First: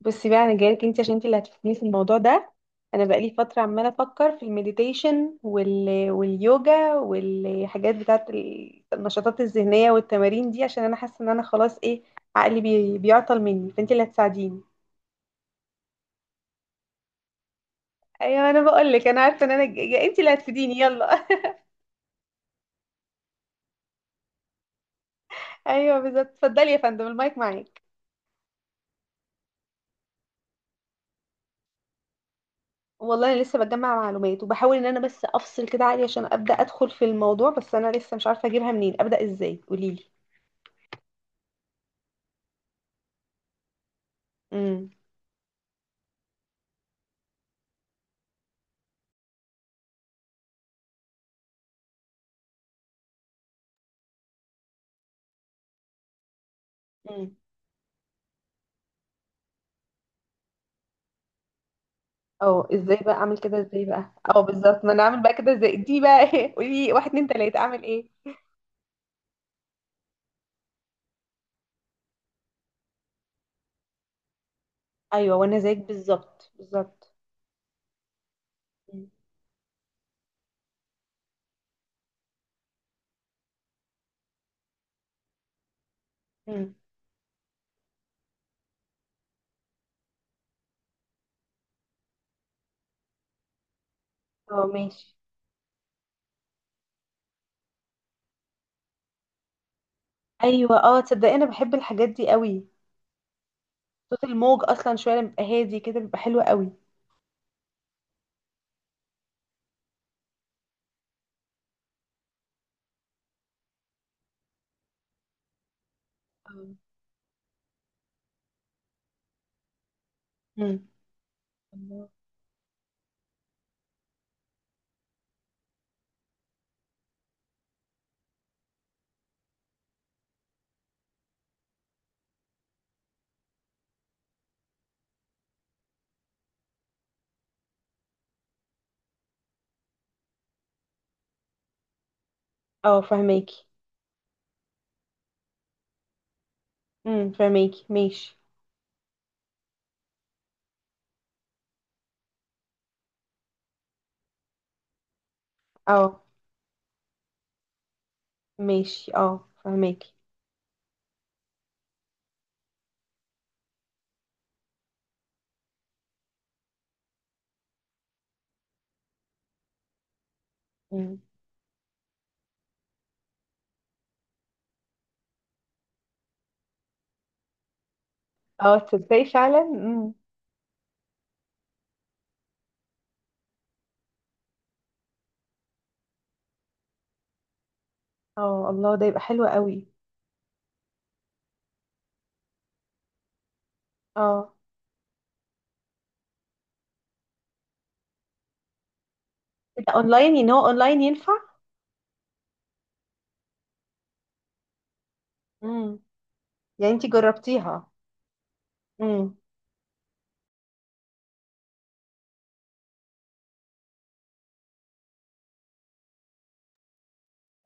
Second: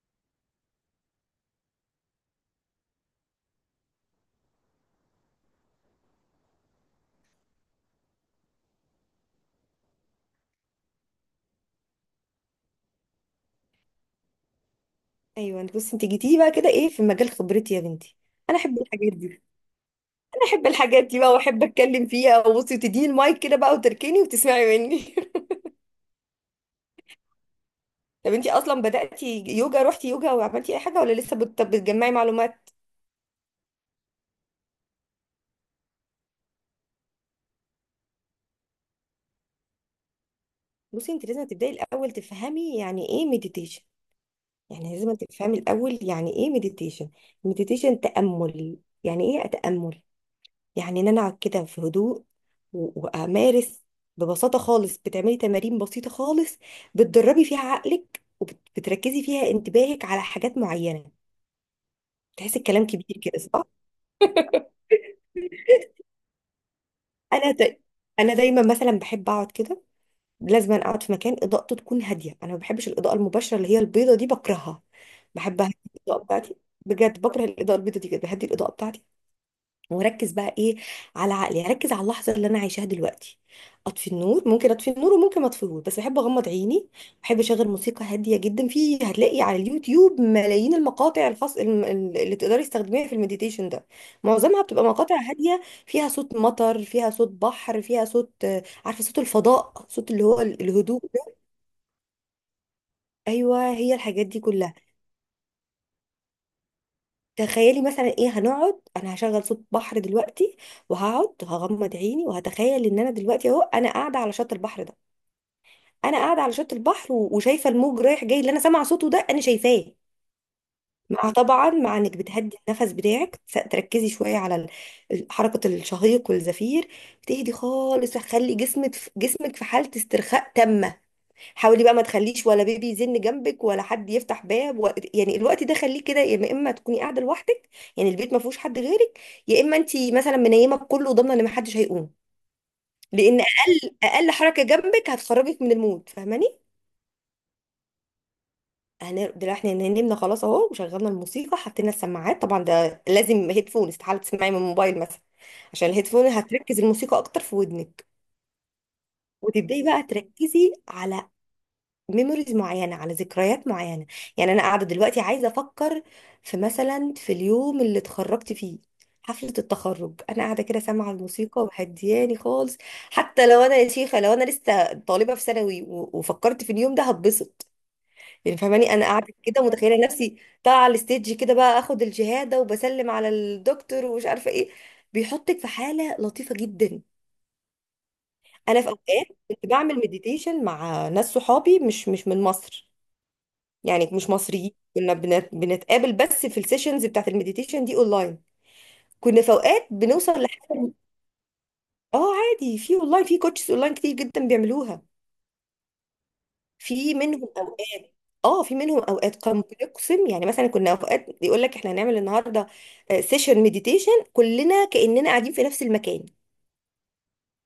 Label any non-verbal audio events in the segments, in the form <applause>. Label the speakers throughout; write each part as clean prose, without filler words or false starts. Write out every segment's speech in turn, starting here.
Speaker 1: بصي بقى، انا جايلك انت عشان انت اللي هتفيدني في الموضوع ده. انا بقالي فتره عماله افكر في المديتيشن واليوجا والحاجات بتاعت النشاطات الذهنيه والتمارين دي، عشان انا حاسه ان انا خلاص ايه، عقلي بيعطل مني، فانت اللي هتساعديني.
Speaker 2: ايوه، انت بصي انت جيتي لي بقى كده، ايه؟ في مجال خبرتي يا بنتي.
Speaker 1: ايوه
Speaker 2: انا
Speaker 1: انا
Speaker 2: احب
Speaker 1: بقول لك
Speaker 2: الحاجات
Speaker 1: انا
Speaker 2: دي.
Speaker 1: عارفه ان انت اللي
Speaker 2: انا احب
Speaker 1: هتفيديني.
Speaker 2: الحاجات
Speaker 1: يلا.
Speaker 2: دي بقى واحب اتكلم فيها، وبصي وتديني المايك كده بقى وتركني وتسمعي مني. <laughs>
Speaker 1: <laughs> ايوه بالظبط، اتفضلي يا فندم المايك معاك.
Speaker 2: طب انت اصلا بداتي يوجا؟ روحتي يوجا وعملتي اي حاجه ولا لسه بتجمعي معلومات؟
Speaker 1: والله انا لسه بجمع معلومات، وبحاول ان انا بس افصل كده عقلي عشان ابدا ادخل في الموضوع، بس انا لسه مش عارفه اجيبها منين، ابدا ازاي؟ قوليلي.
Speaker 2: بصي، انت لازم تبداي الاول تفهمي يعني ايه مديتيشن.
Speaker 1: امم.
Speaker 2: يعني لازم تفهمي الاول يعني ايه مديتيشن. مديتيشن تامل. يعني ايه اتامل؟ يعني ان انا اقعد كده في هدوء وامارس. ببساطه خالص، بتعملي تمارين بسيطه خالص،
Speaker 1: امم.
Speaker 2: بتدربي فيها عقلك وبتركزي فيها انتباهك على حاجات معينه. تحسي
Speaker 1: اه،
Speaker 2: الكلام
Speaker 1: ازاي بقى
Speaker 2: كبير
Speaker 1: اعمل
Speaker 2: كده،
Speaker 1: كده؟
Speaker 2: صح؟
Speaker 1: ازاي بقى؟ اه بالظبط، ما انا اعمل بقى كده ازاي دي بقى؟ <laughs> ايه، قولي لي واحد اتنين
Speaker 2: انا
Speaker 1: تلاته
Speaker 2: دا...
Speaker 1: اعمل ايه؟
Speaker 2: انا دايما مثلا بحب اقعد كده. لازم أنا اقعد في مكان اضاءته تكون هاديه، انا ما بحبش الاضاءه المباشره اللي هي البيضه دي، بكرهها.
Speaker 1: ايوه وانا
Speaker 2: بحب
Speaker 1: زيك
Speaker 2: اهدي الاضاءه
Speaker 1: بالظبط
Speaker 2: بتاعتي.
Speaker 1: بالظبط
Speaker 2: بجد بكره الاضاءه البيضه دي جدا، بهدي الاضاءه بتاعتي.
Speaker 1: مم.
Speaker 2: وركز بقى ايه؟ على عقلي. يعني ركز على اللحظه اللي انا عايشاها دلوقتي. اطفي النور، ممكن اطفي النور وممكن ما اطفيهوش، بس بحب اغمض
Speaker 1: مم.
Speaker 2: عيني. بحب اشغل موسيقى هاديه جدا. في هتلاقي على اليوتيوب ملايين المقاطع الخاص اللي تقدري تستخدميها في المديتيشن ده. معظمها
Speaker 1: اه
Speaker 2: بتبقى
Speaker 1: ماشي.
Speaker 2: مقاطع هاديه فيها صوت مطر، فيها صوت بحر، فيها صوت عارفه، صوت الفضاء، صوت اللي هو
Speaker 1: ايوه، اه
Speaker 2: الهدوء
Speaker 1: تصدقي
Speaker 2: ده.
Speaker 1: انا بحب الحاجات دي قوي.
Speaker 2: ايوه، هي
Speaker 1: صوت
Speaker 2: الحاجات دي
Speaker 1: الموج
Speaker 2: كلها.
Speaker 1: اصلا شويه لما بيبقى هادي كده بيبقى حلو قوي.
Speaker 2: تخيلي مثلا، ايه، هنقعد. انا هشغل صوت بحر دلوقتي وهقعد هغمض عيني وهتخيل ان انا دلوقتي اهو انا قاعده على شط البحر ده. انا قاعده على
Speaker 1: اه.
Speaker 2: شط البحر وشايفه الموج رايح جاي، اللي انا سامعه صوته ده انا شايفاه.
Speaker 1: مم.
Speaker 2: مع، طبعا، مع
Speaker 1: الله.
Speaker 2: انك بتهدي النفس بتاعك، تركزي شويه على حركه الشهيق والزفير. بتهدي خالص، هتخلي جسمك في حاله استرخاء تامه. حاولي بقى ما تخليش ولا بيبي يزن جنبك، ولا حد يفتح باب يعني الوقت ده خليه كده يا اما تكوني قاعده لوحدك، يعني البيت ما فيهوش حد غيرك، يا اما انت مثلا منيمه بكله وضامنه ان ما حدش هيقوم.
Speaker 1: اه
Speaker 2: لان
Speaker 1: فهماكي.
Speaker 2: اقل حركه جنبك هتخرجك من المود، فاهماني.
Speaker 1: فهماكي ماشي.
Speaker 2: انا دلوقتي احنا نمنا خلاص اهو وشغلنا الموسيقى، حطينا السماعات طبعا، ده لازم هيدفون، استحاله تسمعي من الموبايل مثلا. عشان
Speaker 1: اه
Speaker 2: الهيدفون هتركز الموسيقى اكتر في ودنك.
Speaker 1: ماشي، اه
Speaker 2: وتبداي بقى
Speaker 1: فهماكي.
Speaker 2: تركزي على ميموريز معينه، على ذكريات معينه. يعني انا قاعده دلوقتي عايزه افكر في، مثلا، في اليوم اللي اتخرجت فيه، حفله التخرج. انا قاعده كده سامعه
Speaker 1: امم.
Speaker 2: الموسيقى وهدياني خالص. حتى لو انا يا شيخه لو انا لسه طالبه في ثانوي وفكرت في اليوم ده، هتبسط. يعني
Speaker 1: اه
Speaker 2: فاهماني، انا
Speaker 1: تصدقي
Speaker 2: قاعده كده
Speaker 1: فعلا.
Speaker 2: متخيله
Speaker 1: مم.
Speaker 2: نفسي طالعه على الستيج كده بقى، اخد الشهاده وبسلم على الدكتور ومش عارفه ايه. بيحطك في حاله لطيفه جدا.
Speaker 1: اه
Speaker 2: انا في
Speaker 1: الله، ده يبقى
Speaker 2: اوقات
Speaker 1: حلو
Speaker 2: كنت
Speaker 1: قوي.
Speaker 2: بعمل مديتيشن مع ناس صحابي مش من مصر، يعني مش
Speaker 1: اه.
Speaker 2: مصريين. كنا بنتقابل بس في السيشنز بتاعت المديتيشن دي اونلاين. كنا في
Speaker 1: إيه
Speaker 2: اوقات
Speaker 1: ده
Speaker 2: بنوصل
Speaker 1: اونلاين؟ يعني هو
Speaker 2: لحاجه.
Speaker 1: اونلاين ينفع؟
Speaker 2: اه عادي، في اونلاين، في كوتشز اونلاين كتير جدا بيعملوها.
Speaker 1: مم. يعني انتي
Speaker 2: في منهم
Speaker 1: جربتيها؟
Speaker 2: اوقات، اه، في منهم
Speaker 1: امم.
Speaker 2: اوقات كان بيقسم. يعني مثلا كنا اوقات يقول لك احنا هنعمل النهارده سيشن مديتيشن، كلنا كاننا قاعدين في نفس المكان.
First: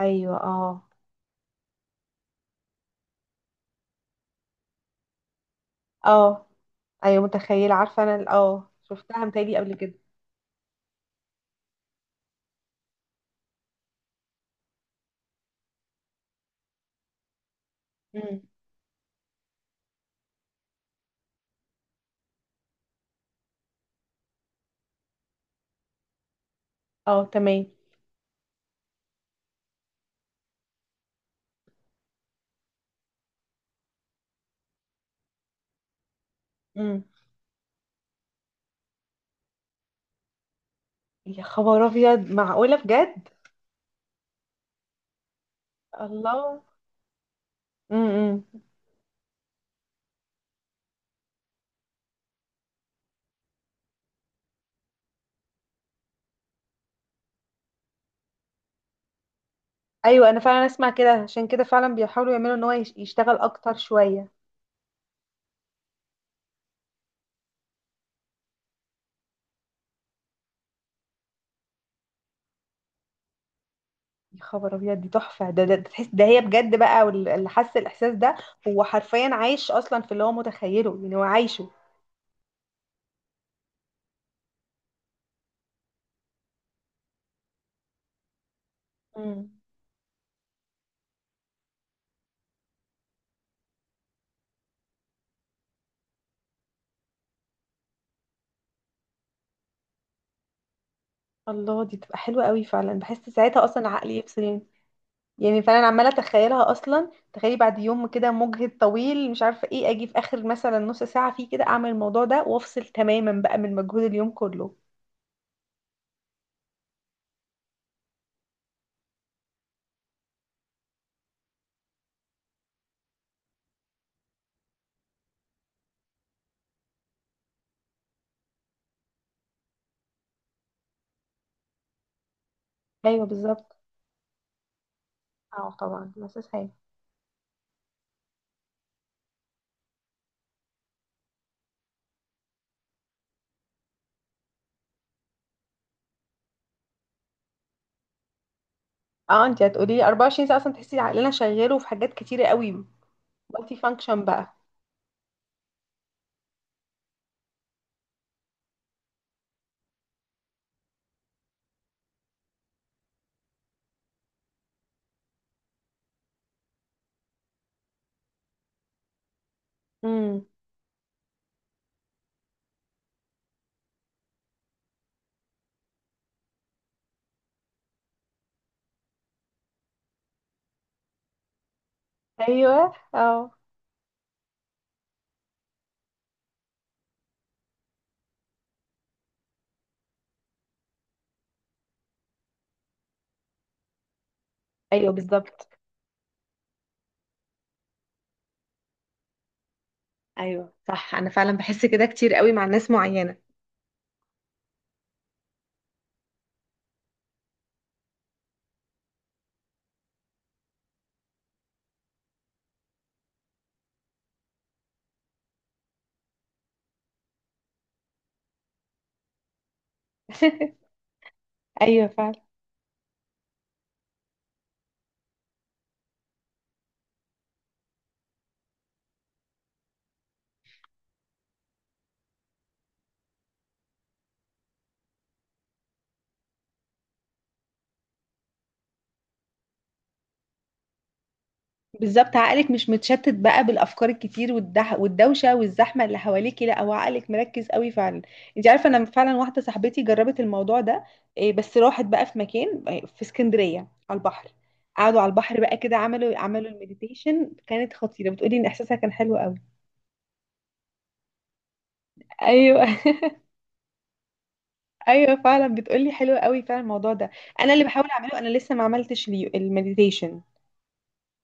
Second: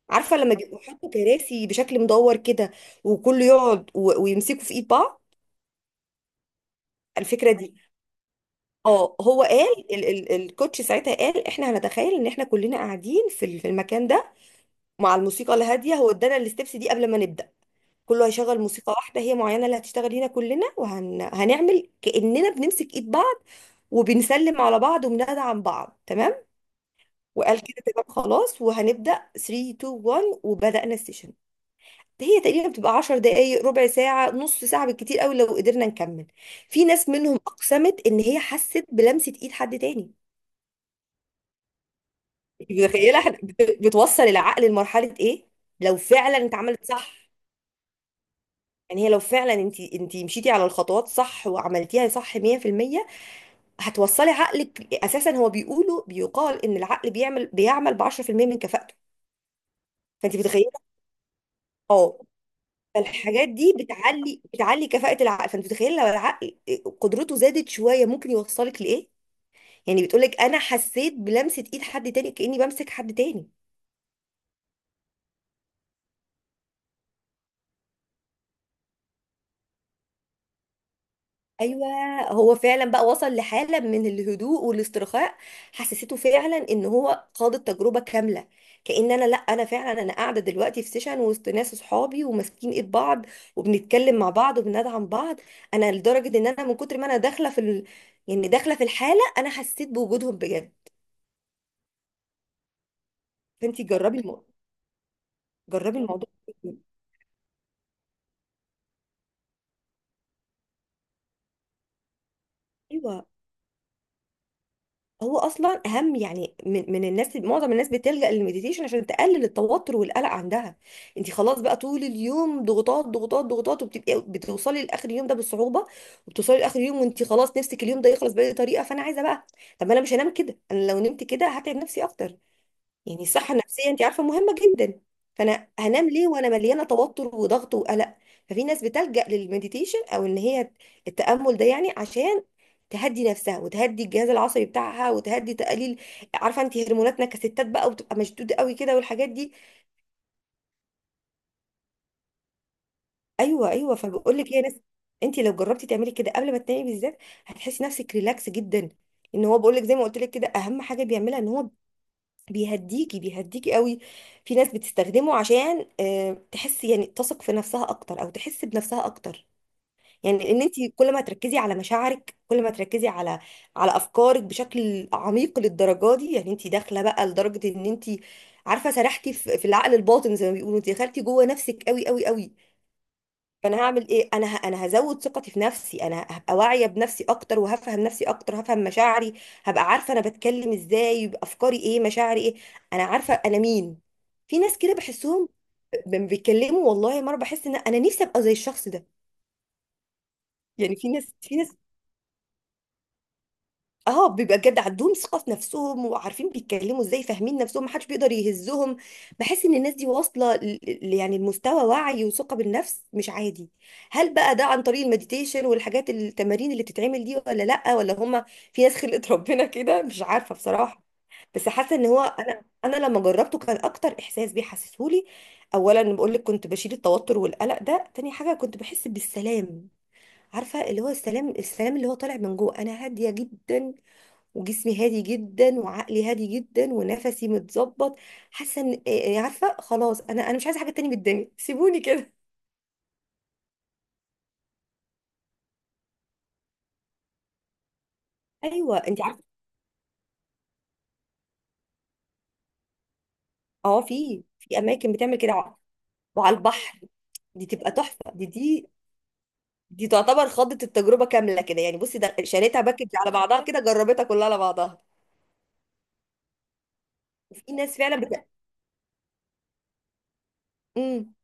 Speaker 1: ايوه
Speaker 2: عارفه لما بيبقوا
Speaker 1: اه.
Speaker 2: حاطوا كراسي بشكل مدور كده، وكله يقعد ويمسكوا في ايد بعض،
Speaker 1: اه. ايوه
Speaker 2: الفكره
Speaker 1: متخيله،
Speaker 2: دي.
Speaker 1: عارفه انا اه
Speaker 2: اه،
Speaker 1: شفتها
Speaker 2: هو
Speaker 1: متهيألي قبل كده.
Speaker 2: قال، ال الكوتش ساعتها قال احنا هنتخيل ان احنا كلنا قاعدين في في المكان ده مع الموسيقى الهاديه. هو ادانا الستبس دي قبل ما نبدا. كله
Speaker 1: امم.
Speaker 2: هيشغل موسيقى واحده هي معينه، اللي هتشتغل هنا كلنا، هنعمل كاننا بنمسك ايد بعض وبنسلم على بعض وبندعم بعض، تمام.
Speaker 1: اه
Speaker 2: وقال
Speaker 1: تمام.
Speaker 2: كده تمام خلاص، وهنبدا 3 2 1، وبدانا السيشن. هي تقريبا بتبقى 10 دقائق، ربع ساعه، نص ساعه بالكتير قوي لو قدرنا نكمل. في
Speaker 1: امم.
Speaker 2: ناس منهم اقسمت ان هي حست بلمسه ايد حد تاني.
Speaker 1: يا خبر ابيض،
Speaker 2: انت
Speaker 1: معقوله
Speaker 2: متخيله
Speaker 1: بجد؟
Speaker 2: احنا بتوصل العقل لمرحله ايه لو فعلا
Speaker 1: الله.
Speaker 2: اتعملت صح؟
Speaker 1: امم.
Speaker 2: يعني هي لو فعلا انت مشيتي على الخطوات صح وعملتيها صح 100%، هتوصلي عقلك. اساسا هو بيقولوا، بيقال ان العقل بيعمل ب 10% من كفاءته،
Speaker 1: ايوه
Speaker 2: فانت
Speaker 1: انا فعلا
Speaker 2: متخيله.
Speaker 1: اسمع كده، عشان كده فعلا
Speaker 2: اه،
Speaker 1: بيحاولوا يعملوا ان هو يشتغل
Speaker 2: فالحاجات دي
Speaker 1: اكتر شويه.
Speaker 2: بتعلي كفاءه العقل، فانت متخيله لو العقل قدرته زادت شويه ممكن يوصلك لايه. يعني بتقولك انا حسيت بلمسه ايد حد تاني، كاني بمسك حد تاني.
Speaker 1: يا خبر ابيض، دي تحفه. ده تحس ده هي بجد بقى، اللي حس الاحساس ده هو حرفيا عايش اصلا في اللي هو متخيله، يعني هو عايشه.
Speaker 2: ايوه، هو فعلا بقى وصل لحاله من الهدوء والاسترخاء، حسسته فعلا ان هو خاض التجربه كامله. كأن انا، لا،
Speaker 1: امم.
Speaker 2: انا فعلا انا قاعده دلوقتي في سيشن وسط ناس اصحابي وماسكين ايد بعض وبنتكلم مع بعض وبندعم بعض. انا لدرجه ان انا من كتر ما انا داخله في يعني داخله في الحاله، انا حسيت بوجودهم بجد.
Speaker 1: الله، دي تبقى حلوه قوي. فعلا بحس ساعتها
Speaker 2: فانتي
Speaker 1: اصلا عقلي
Speaker 2: جربي
Speaker 1: يفصل
Speaker 2: الموضوع.
Speaker 1: يعني. يعني فانا
Speaker 2: جربي
Speaker 1: عماله
Speaker 2: الموضوع.
Speaker 1: اتخيلها اصلا. تخيلي بعد يوم كده مجهد طويل مش عارفه ايه، اجي في اخر مثلا نص ساعه فيه كده اعمل الموضوع ده وافصل
Speaker 2: ايوه،
Speaker 1: تماما بقى من مجهود اليوم كله.
Speaker 2: هو اصلا اهم يعني من الناس، معظم الناس بتلجأ للمديتيشن عشان تقلل التوتر والقلق عندها. انت خلاص بقى طول اليوم ضغوطات ضغوطات ضغوطات، وبتبقي بتوصلي لاخر اليوم ده بالصعوبه. وبتوصلي لاخر اليوم وانت خلاص نفسك اليوم ده يخلص باي طريقه، فانا عايزه بقى. طب ما انا مش هنام كده، انا لو نمت كده هتعب نفسي اكتر. يعني
Speaker 1: ايوه
Speaker 2: الصحة
Speaker 1: بالظبط.
Speaker 2: النفسية انت عارفة مهمة جدا. فانا
Speaker 1: اه
Speaker 2: هنام
Speaker 1: طبعا
Speaker 2: ليه
Speaker 1: مساس
Speaker 2: وانا
Speaker 1: حاجه.
Speaker 2: مليانة توتر وضغط وقلق؟ ففي ناس بتلجأ للمديتيشن، او ان هي التأمل ده، يعني عشان تهدي نفسها وتهدي الجهاز العصبي بتاعها وتهدي، تقليل، عارفة انت هرموناتنا كستات بقى وبتبقى مشدودة قوي كده والحاجات
Speaker 1: اه
Speaker 2: دي.
Speaker 1: انت هتقولي لي 24 ساعه اصلا تحسي عقلنا شغال، وفي حاجات كتيره قوي.
Speaker 2: ايوه
Speaker 1: مالتي
Speaker 2: ايوه،
Speaker 1: فانكشن
Speaker 2: فبقول لك
Speaker 1: بقى.
Speaker 2: يا ناس، انت لو جربتي تعملي كده قبل ما تنامي بالذات، هتحسي نفسك ريلاكس جدا. ان هو بقول لك زي ما قلت لك كده، اهم حاجة بيعملها ان هو بيهديكي قوي. في ناس بتستخدمه عشان تحس، يعني تثق في نفسها اكتر او تحس بنفسها اكتر.
Speaker 1: امم.
Speaker 2: يعني ان انت كل ما تركزي على مشاعرك، كل ما تركزي على على افكارك بشكل عميق للدرجه دي، يعني انت داخله بقى لدرجه ان انت، عارفه، سرحتي في العقل الباطن زي ما بيقولوا، انت دخلتي جوه نفسك قوي قوي قوي.
Speaker 1: ايوه اه.
Speaker 2: فانا هعمل ايه؟ انا هزود ثقتي في نفسي، انا هبقى واعيه بنفسي اكتر وهفهم نفسي اكتر، هفهم مشاعري، هبقى عارفه انا بتكلم ازاي، يبقى افكاري ايه، مشاعري ايه، انا عارفه انا مين. في ناس كده
Speaker 1: ايوه
Speaker 2: بحسهم
Speaker 1: بالظبط.
Speaker 2: بيتكلموا والله مره، بحس ان انا نفسي ابقى زي الشخص ده.
Speaker 1: ايوه
Speaker 2: يعني في
Speaker 1: صح، انا
Speaker 2: ناس
Speaker 1: فعلا
Speaker 2: في ناس
Speaker 1: بحس كده كتير قوي مع ناس معينه.
Speaker 2: اه، بيبقى بجد عندهم ثقة في نفسهم وعارفين بيتكلموا ازاي، فاهمين نفسهم، محدش بيقدر يهزهم. بحس ان الناس دي واصلة يعني لمستوى وعي وثقة بالنفس مش عادي. هل بقى ده عن طريق المديتيشن والحاجات التمارين اللي بتتعمل دي، ولا لأ، ولا هما في ناس خلقت ربنا كده؟ مش عارفة
Speaker 1: <laughs>
Speaker 2: بصراحة. بس حاسة ان
Speaker 1: ايوه
Speaker 2: هو
Speaker 1: فعلا.
Speaker 2: انا، انا لما جربته كان اكتر احساس بيحسسهولي، اولا بقول لك كنت بشيل التوتر والقلق ده، تاني حاجة كنت بحس بالسلام. عارفة، اللي هو السلام، السلام اللي هو طالع من جوه، انا هادية جدا وجسمي هادي جدا وعقلي هادي جدا ونفسي متظبط. حاسه ان عارفه، خلاص انا انا مش عايزه حاجه تانية من الدنيا <laughs> سيبوني كده.
Speaker 1: بالظبط، عقلك مش متشتت بقى بالافكار الكتير والدح والدوشه والزحمه اللي حواليكي، لا هو عقلك مركز قوي فعلا. انت عارفه،
Speaker 2: ايوه
Speaker 1: انا
Speaker 2: انت
Speaker 1: فعلا
Speaker 2: عارفه.
Speaker 1: واحده صاحبتي جربت الموضوع ده. إيه، بس راحت بقى في مكان إيه، في اسكندريه،
Speaker 2: اه،
Speaker 1: على
Speaker 2: في
Speaker 1: البحر.
Speaker 2: في اماكن
Speaker 1: قعدوا على
Speaker 2: بتعمل كده
Speaker 1: البحر بقى كده، عملوا
Speaker 2: وعلى
Speaker 1: عملوا
Speaker 2: البحر.
Speaker 1: المديتيشن،
Speaker 2: دي تبقى
Speaker 1: كانت خطيره
Speaker 2: تحفه، دي
Speaker 1: بتقولي ان
Speaker 2: دي
Speaker 1: احساسها كان حلو قوي.
Speaker 2: دي تعتبر خضت التجربه كامله كده، يعني بصي ده شريتها
Speaker 1: ايوه.
Speaker 2: باكج على بعضها كده، جربتها كلها على بعضها.
Speaker 1: <laughs> ايوه فعلا بتقولي حلو قوي فعلا الموضوع ده. انا
Speaker 2: وفي
Speaker 1: اللي
Speaker 2: ناس
Speaker 1: بحاول
Speaker 2: فعلا
Speaker 1: اعمله،
Speaker 2: بت...
Speaker 1: انا لسه ما عملتش ليه المديتيشن،
Speaker 2: امم،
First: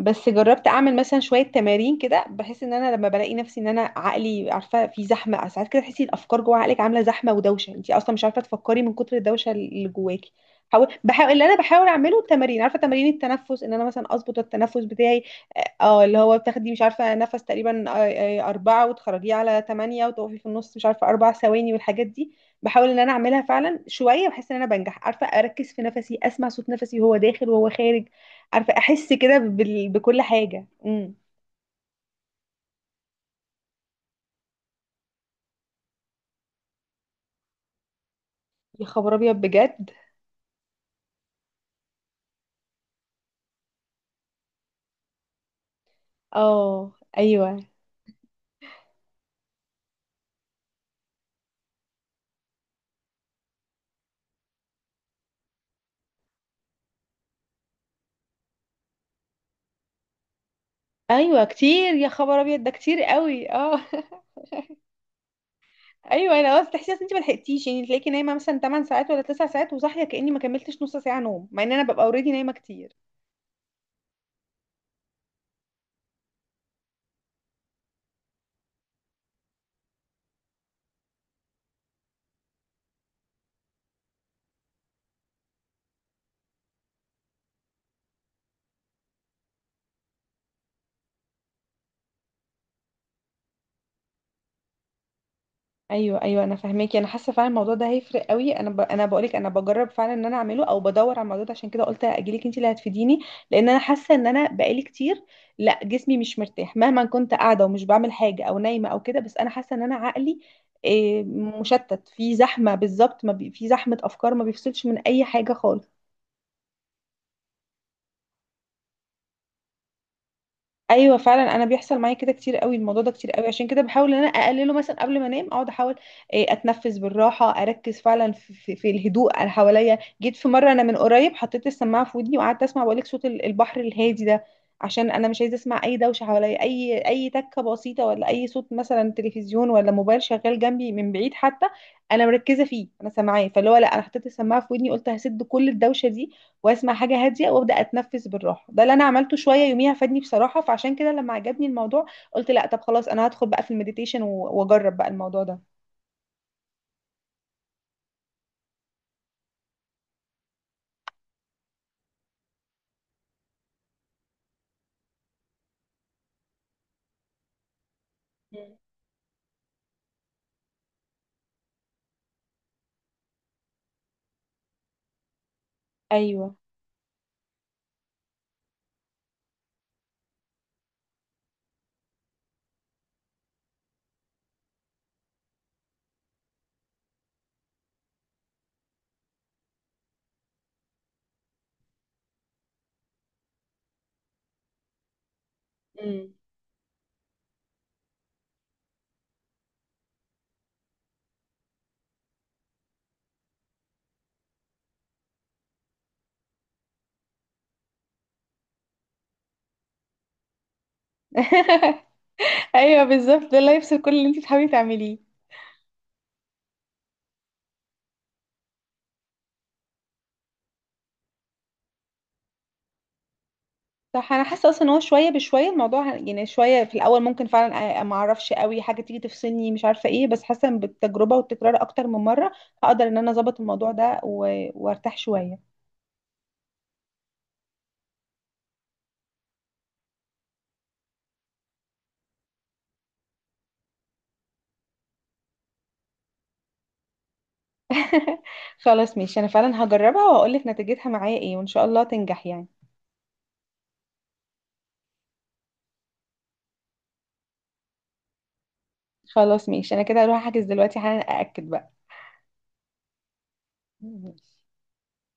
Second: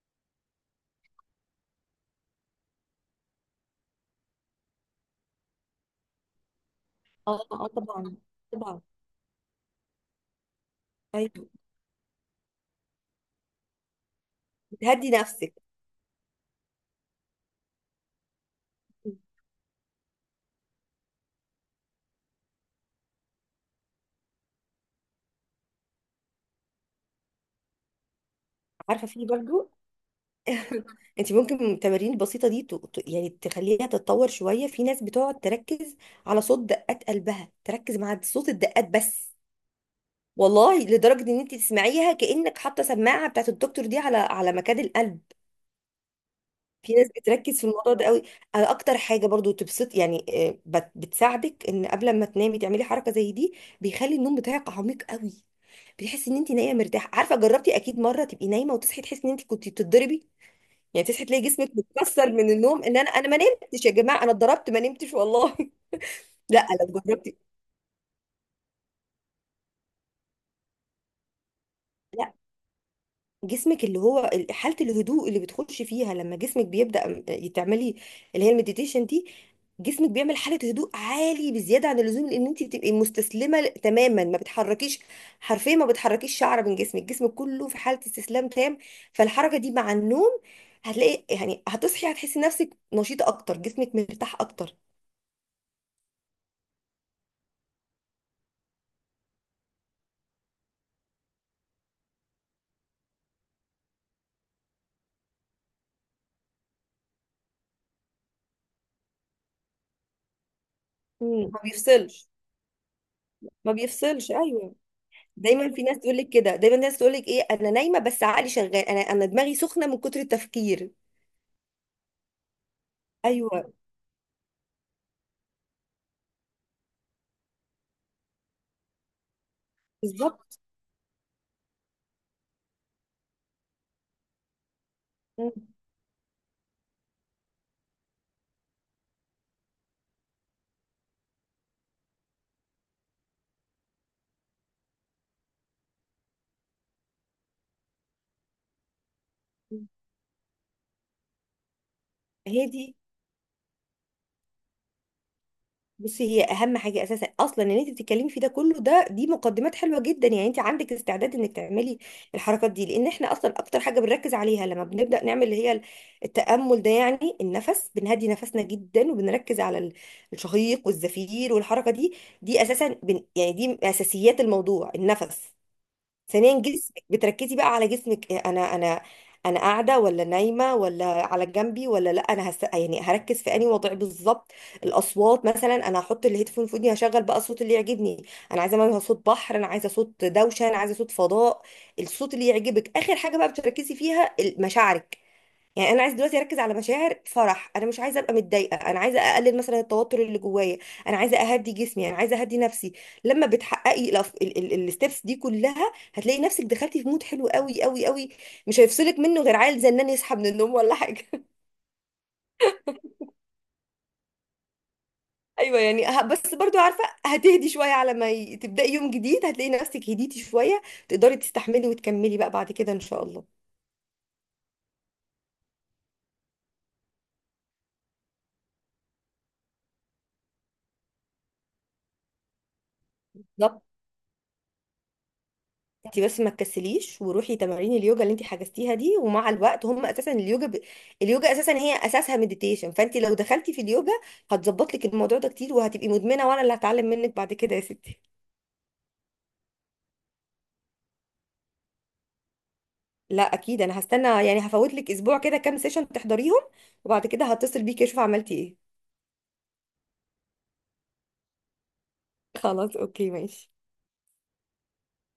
Speaker 1: بس جربت اعمل مثلا شويه تمارين كده. بحس ان انا لما بلاقي نفسي ان انا عقلي، عارفه، في زحمه ساعات كده. تحسي الافكار جوه عقلك عامله زحمه
Speaker 2: اه، اه
Speaker 1: ودوشه، انت اصلا
Speaker 2: طبعا،
Speaker 1: مش عارفه
Speaker 2: طبعا.
Speaker 1: تفكري من كتر الدوشه اللي جواكي. بحاول اللي
Speaker 2: ايوه،
Speaker 1: انا بحاول اعمله التمارين، عارفه، تمارين التنفس، ان انا مثلا اظبط التنفس
Speaker 2: بتهدي
Speaker 1: بتاعي.
Speaker 2: نفسك.
Speaker 1: اه اللي هو بتاخدي مش عارفة نفس تقريبا 4 وتخرجيه على 8 وتقفي في النص مش عارفة 4 ثواني، والحاجات دي. بحاول إن أنا أعملها فعلا شوية، بحس إن أنا بنجح، عارفة أركز في نفسي، أسمع صوت نفسي وهو داخل وهو خارج، عارفة
Speaker 2: عارفه،
Speaker 1: أحس
Speaker 2: في
Speaker 1: كده
Speaker 2: برضو
Speaker 1: بكل حاجة. امم.
Speaker 2: <laughs> انت ممكن من التمارين البسيطه دي يعني تخليها تتطور شويه. في ناس بتقعد تركز على صوت دقات قلبها، تركز مع صوت
Speaker 1: يا
Speaker 2: الدقات
Speaker 1: خبر
Speaker 2: بس.
Speaker 1: أبيض بجد.
Speaker 2: والله لدرجه ان انت تسمعيها كانك حاطه سماعه بتاعت الدكتور دي على على مكان القلب.
Speaker 1: اه.
Speaker 2: في ناس بتركز
Speaker 1: أيوه.
Speaker 2: في الموضوع ده قوي. انا اكتر حاجه برضو تبسط يعني، بتساعدك ان قبل ما تنامي تعملي حركه زي دي. بيخلي النوم بتاعك عميق قوي. بتحسي ان انت نايمه مرتاحه. عارفه جربتي اكيد مره تبقي نايمه وتصحي تحسي ان انت كنت بتتضربي، يعني تصحي تلاقي
Speaker 1: أيوه
Speaker 2: جسمك
Speaker 1: كتير، يا
Speaker 2: متكسر
Speaker 1: خبر
Speaker 2: من
Speaker 1: أبيض ده
Speaker 2: النوم، ان
Speaker 1: كتير
Speaker 2: انا، ما
Speaker 1: قوي اه.
Speaker 2: نمتش يا جماعه، انا
Speaker 1: <laughs>
Speaker 2: اتضربت ما نمتش والله.
Speaker 1: أيوه أنا
Speaker 2: <laughs> لا،
Speaker 1: أصلا تحسي
Speaker 2: لو
Speaker 1: أصلا أنت
Speaker 2: جربتي،
Speaker 1: ملحقتيش، يعني تلاقيكي نايمة مثلا 8 ساعات ولا 9 ساعات، وصاحية كأني ما كملتش نص ساعة نوم، مع إن أنا ببقى
Speaker 2: لا،
Speaker 1: أوريدي نايمة كتير.
Speaker 2: جسمك، اللي هو حاله الهدوء اللي بتخش فيها لما جسمك تعملي اللي هي المديتيشن دي، جسمك بيعمل حاله هدوء عالي بزياده عن اللزوم، لان انت بتبقي مستسلمه تماما، ما بتحركيش، حرفيا ما بتحركيش شعره من جسمك، جسمك كله في حاله استسلام تام. فالحركه دي مع النوم، هتلاقي، يعني هتصحي هتحسي نفسك نشيطه اكتر، جسمك مرتاح اكتر.
Speaker 1: ايوه ايوه انا فاهماكي. انا حاسه فعلا الموضوع ده هيفرق قوي. انا انا بقولك انا بجرب فعلا ان انا اعمله او بدور على الموضوع ده، عشان كده قلت اجيلك انت اللي هتفيديني. لان انا حاسه ان انا بقالي كتير، لا جسمي مش مرتاح مهما كنت قاعده ومش بعمل حاجه او نايمه او كده، بس انا حاسه ان انا عقلي إيه،
Speaker 2: مم. ما
Speaker 1: مشتت
Speaker 2: بيفصلش،
Speaker 1: في زحمه بالظبط. ما بي... في
Speaker 2: ما
Speaker 1: زحمه
Speaker 2: بيفصلش،
Speaker 1: افكار، ما
Speaker 2: ايوه.
Speaker 1: بيفصلش من اي حاجه
Speaker 2: دايما في ناس
Speaker 1: خالص.
Speaker 2: تقول لك كده، دايما ناس تقول لك ايه، انا نايمه بس عقلي شغال، انا دماغي سخنه من كتر التفكير.
Speaker 1: ايوه فعلا، انا بيحصل معايا كده كتير قوي الموضوع ده، كتير قوي. عشان
Speaker 2: ايوه،
Speaker 1: كده بحاول ان انا اقلله. مثلا قبل ما انام اقعد احاول إيه، اتنفس بالراحه، اركز فعلا في الهدوء اللي حواليا. جيت في
Speaker 2: بالظبط.
Speaker 1: مره انا من قريب حطيت السماعه في ودني وقعدت اسمع، بقولك صوت البحر الهادي ده، عشان انا مش
Speaker 2: مم.
Speaker 1: عايزه اسمع اي دوشه حواليا، اي تكه بسيطه ولا اي صوت مثلا تلفزيون ولا موبايل شغال جنبي من بعيد حتى. انا مركزه فيه، انا سامعاه، فاللي هو لا، انا حطيت السماعه في ودني قلت هسد كل الدوشه دي واسمع حاجه هاديه وابدا اتنفس بالراحه. ده اللي انا عملته شويه يوميها، فادني بصراحه، فعشان كده لما عجبني الموضوع قلت لا
Speaker 2: هي
Speaker 1: طب
Speaker 2: دي.
Speaker 1: خلاص انا هدخل بقى في المديتيشن واجرب بقى الموضوع ده.
Speaker 2: بصي، هي اهم حاجه اساسا اصلا، ان انت بتتكلمي في ده كله ده، دي مقدمات حلوه جدا، يعني انت عندك استعداد انك تعملي الحركات دي. لان احنا اصلا اكتر حاجه بنركز عليها لما بنبدا نعمل اللي هي التامل ده، يعني النفس، بنهدي نفسنا
Speaker 1: مم.
Speaker 2: جدا وبنركز على الشهيق والزفير والحركه دي. دي اساسا يعني دي من اساسيات الموضوع، النفس.
Speaker 1: ايوه.
Speaker 2: ثانيا جسمك، بتركزي بقى على جسمك، إيه، انا قاعده ولا نايمه ولا على جنبي، ولا لا يعني هركز في انهي وضع بالظبط. الاصوات، مثلا انا هحط الهيدفون في ودني، هشغل بقى الصوت اللي يعجبني. انا عايزه مثلا صوت بحر، انا عايزه صوت دوشه، انا عايزه صوت فضاء، الصوت اللي يعجبك. اخر حاجه بقى بتركزي فيها مشاعرك، يعني انا عايزه
Speaker 1: مم.
Speaker 2: دلوقتي اركز على مشاعر فرح، انا مش عايزه ابقى متضايقه، انا عايزه اقلل مثلا التوتر اللي جوايا، انا عايزه اهدي جسمي، انا عايزه اهدي نفسي. لما بتحققي الستبس دي كلها، هتلاقي نفسك دخلتي في مود حلو قوي قوي قوي، مش هيفصلك منه غير عيل زنان يصحى من النوم ولا حاجه. <laughs>
Speaker 1: <laughs> ايوه بالظبط، ده اللي يفصل كل اللي انت بتحاولي تعمليه.
Speaker 2: ايوه، يعني بس برضو عارفه هتهدي شويه، على ما تبداي يوم جديد هتلاقي نفسك هديتي شويه، تقدري تستحملي وتكملي بقى بعد كده ان شاء الله.
Speaker 1: صح. انا حاسه اصلا ان هو شويه بشويه الموضوع يعني شويه في الاول ممكن فعلا ما اعرفش قوي حاجه تيجي تفصلني مش عارفه ايه، بس حاسه إن بالتجربه والتكرار اكتر من مره هقدر ان انا اظبط
Speaker 2: بالظبط.
Speaker 1: الموضوع ده وارتاح شويه.
Speaker 2: انت بس ما تكسليش وروحي تمارين اليوجا اللي انت حجزتيها دي، ومع الوقت هم اساسا اليوجا اساسا هي اساسها مديتيشن، فانت لو دخلتي في اليوجا هتظبط لك الموضوع ده كتير، وهتبقي مدمنه، وانا اللي هتعلم منك بعد كده يا ستي.
Speaker 1: <laughs> خلاص ماشي، انا فعلا هجربها واقول لك نتيجتها معايا ايه، وان شاء الله تنجح يعني.
Speaker 2: لا اكيد، انا هستنى يعني هفوت لك اسبوع كده، كام سيشن تحضريهم وبعد كده هتصل بيكي اشوف عملتي ايه.
Speaker 1: خلاص ماشي، انا كده هروح احجز دلوقتي حالا ااكد بقى.
Speaker 2: خلاص اوكي ماشي.
Speaker 1: ماشي.